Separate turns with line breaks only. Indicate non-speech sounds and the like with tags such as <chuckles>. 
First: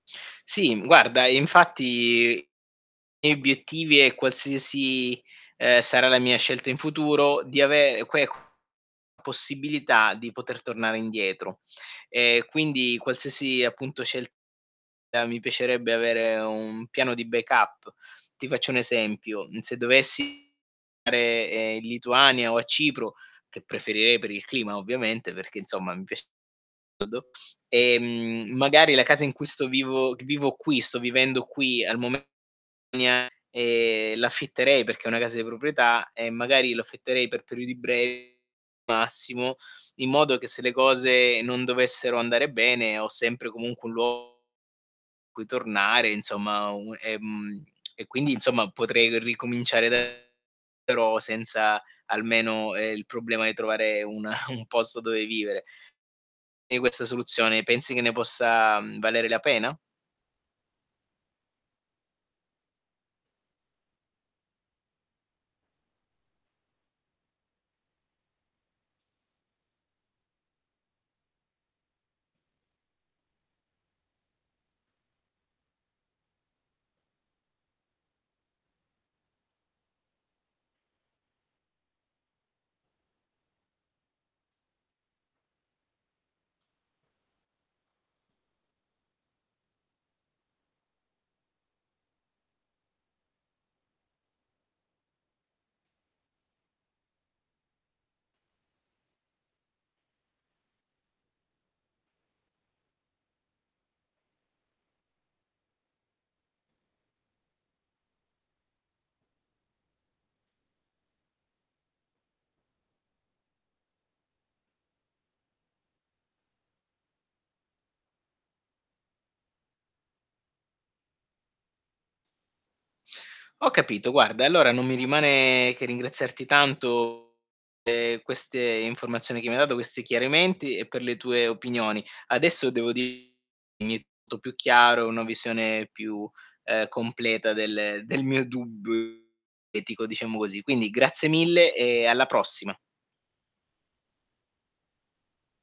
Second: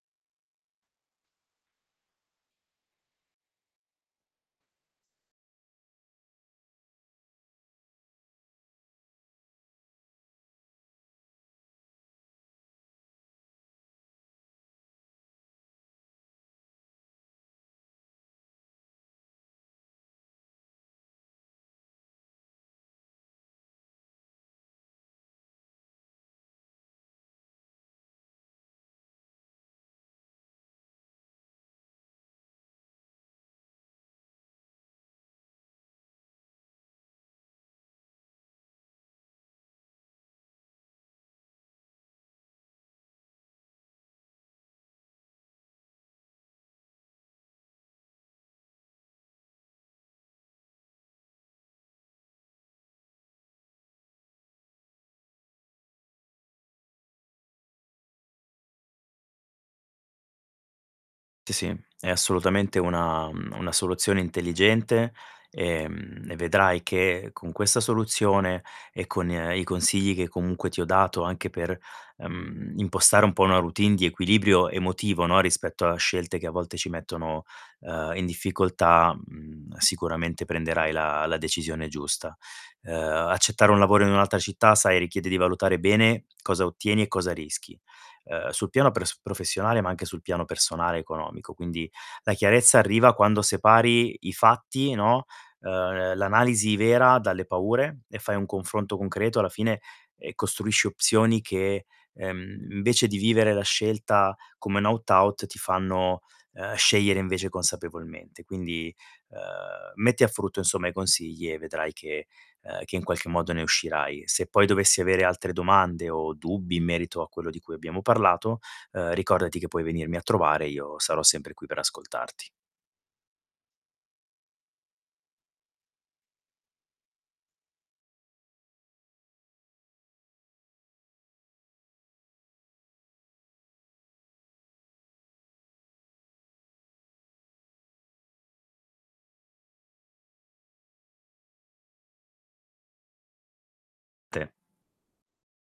Sì, guarda, infatti, i miei obiettivi e qualsiasi, ehm, sarà la mia scelta in futuro di ave que c possibilità di poter tornare indietro. E quindi qualsiasi appunto scelta mi piacerebbe avere un piano di backup. Ti faccio un esempio, mhmm, se dovessi dare in Lituania o a Cipro, che preferirei per il clima ovviamente, perché insomma mi piac <unintelligible> ehm, magari la casa in cui sto vivo vivo qui sto vivendo qui al mome <unintelligible> e l'affitterei perché è una casa di proprietà e magari l'affitterei per periodi brevi massimo, in modo che se le cose non dovessero andare bene, ho sempre comunque un luogo cui tornare insomma, un ehm, e quindi insomma potrei ricominciare da <unintelligible> però senza almeno, ehm, il problema di trovare una <chuckles> un posto dove vivere. E questa soluzione pensi che ne possa, mhmm, valere la pena?
Sì, sì, è assolutamente una mhmm, una soluzione intelligente, ehm, e vedrai che con questa soluzione e con i consigli che comunque ti ho dato anche per, ehm, impostare un po' una routine di equilibrio emotivo, no, rispetto a scelte che a volte ci mettono, ehm, in difficoltà, mhmm, sicuramente prenderai la la decisione giusta. Ehm, accettare un lavoro in un'altra città, sai, richiede di valutare bene cosa ottieni e cosa rischi, uhm, sul piano pres professionale ma anche sul piano personale e economico. Quindi la chiarezza arriva quando separi i fatti, no, ehm, l'analisi vera dalle paure e fai un confronto concreto, alla fine, eh, costruisci opzioni che, ehm, invece di vivere la scelta come un aut aut, ti fanno, ehm, scegliere invece consapevolmente. Quindi, ehm, metti a frutto insomma i consigli e vedrai che, ehm, che in qualche modo ne uscirai. Se poi dovessi avere altre domande o dubbi in merito a quello di cui abbiamo parlato, ehm, ricordati che puoi venirmi a trovare, io sarò sempre qui per ascoltarti.
Ho capito, guarda, allora non mi rimane che ringraziarti tanto pe' queste informazioni che mi hai dato, questi chiarimenti e per le tue opinioni. Adesso devo <unintelligible> più chiaro, una visione più, ehm, completa del del mio dubbio etico, diciamo così. Quindi grazie mille e alla prossima.
Te.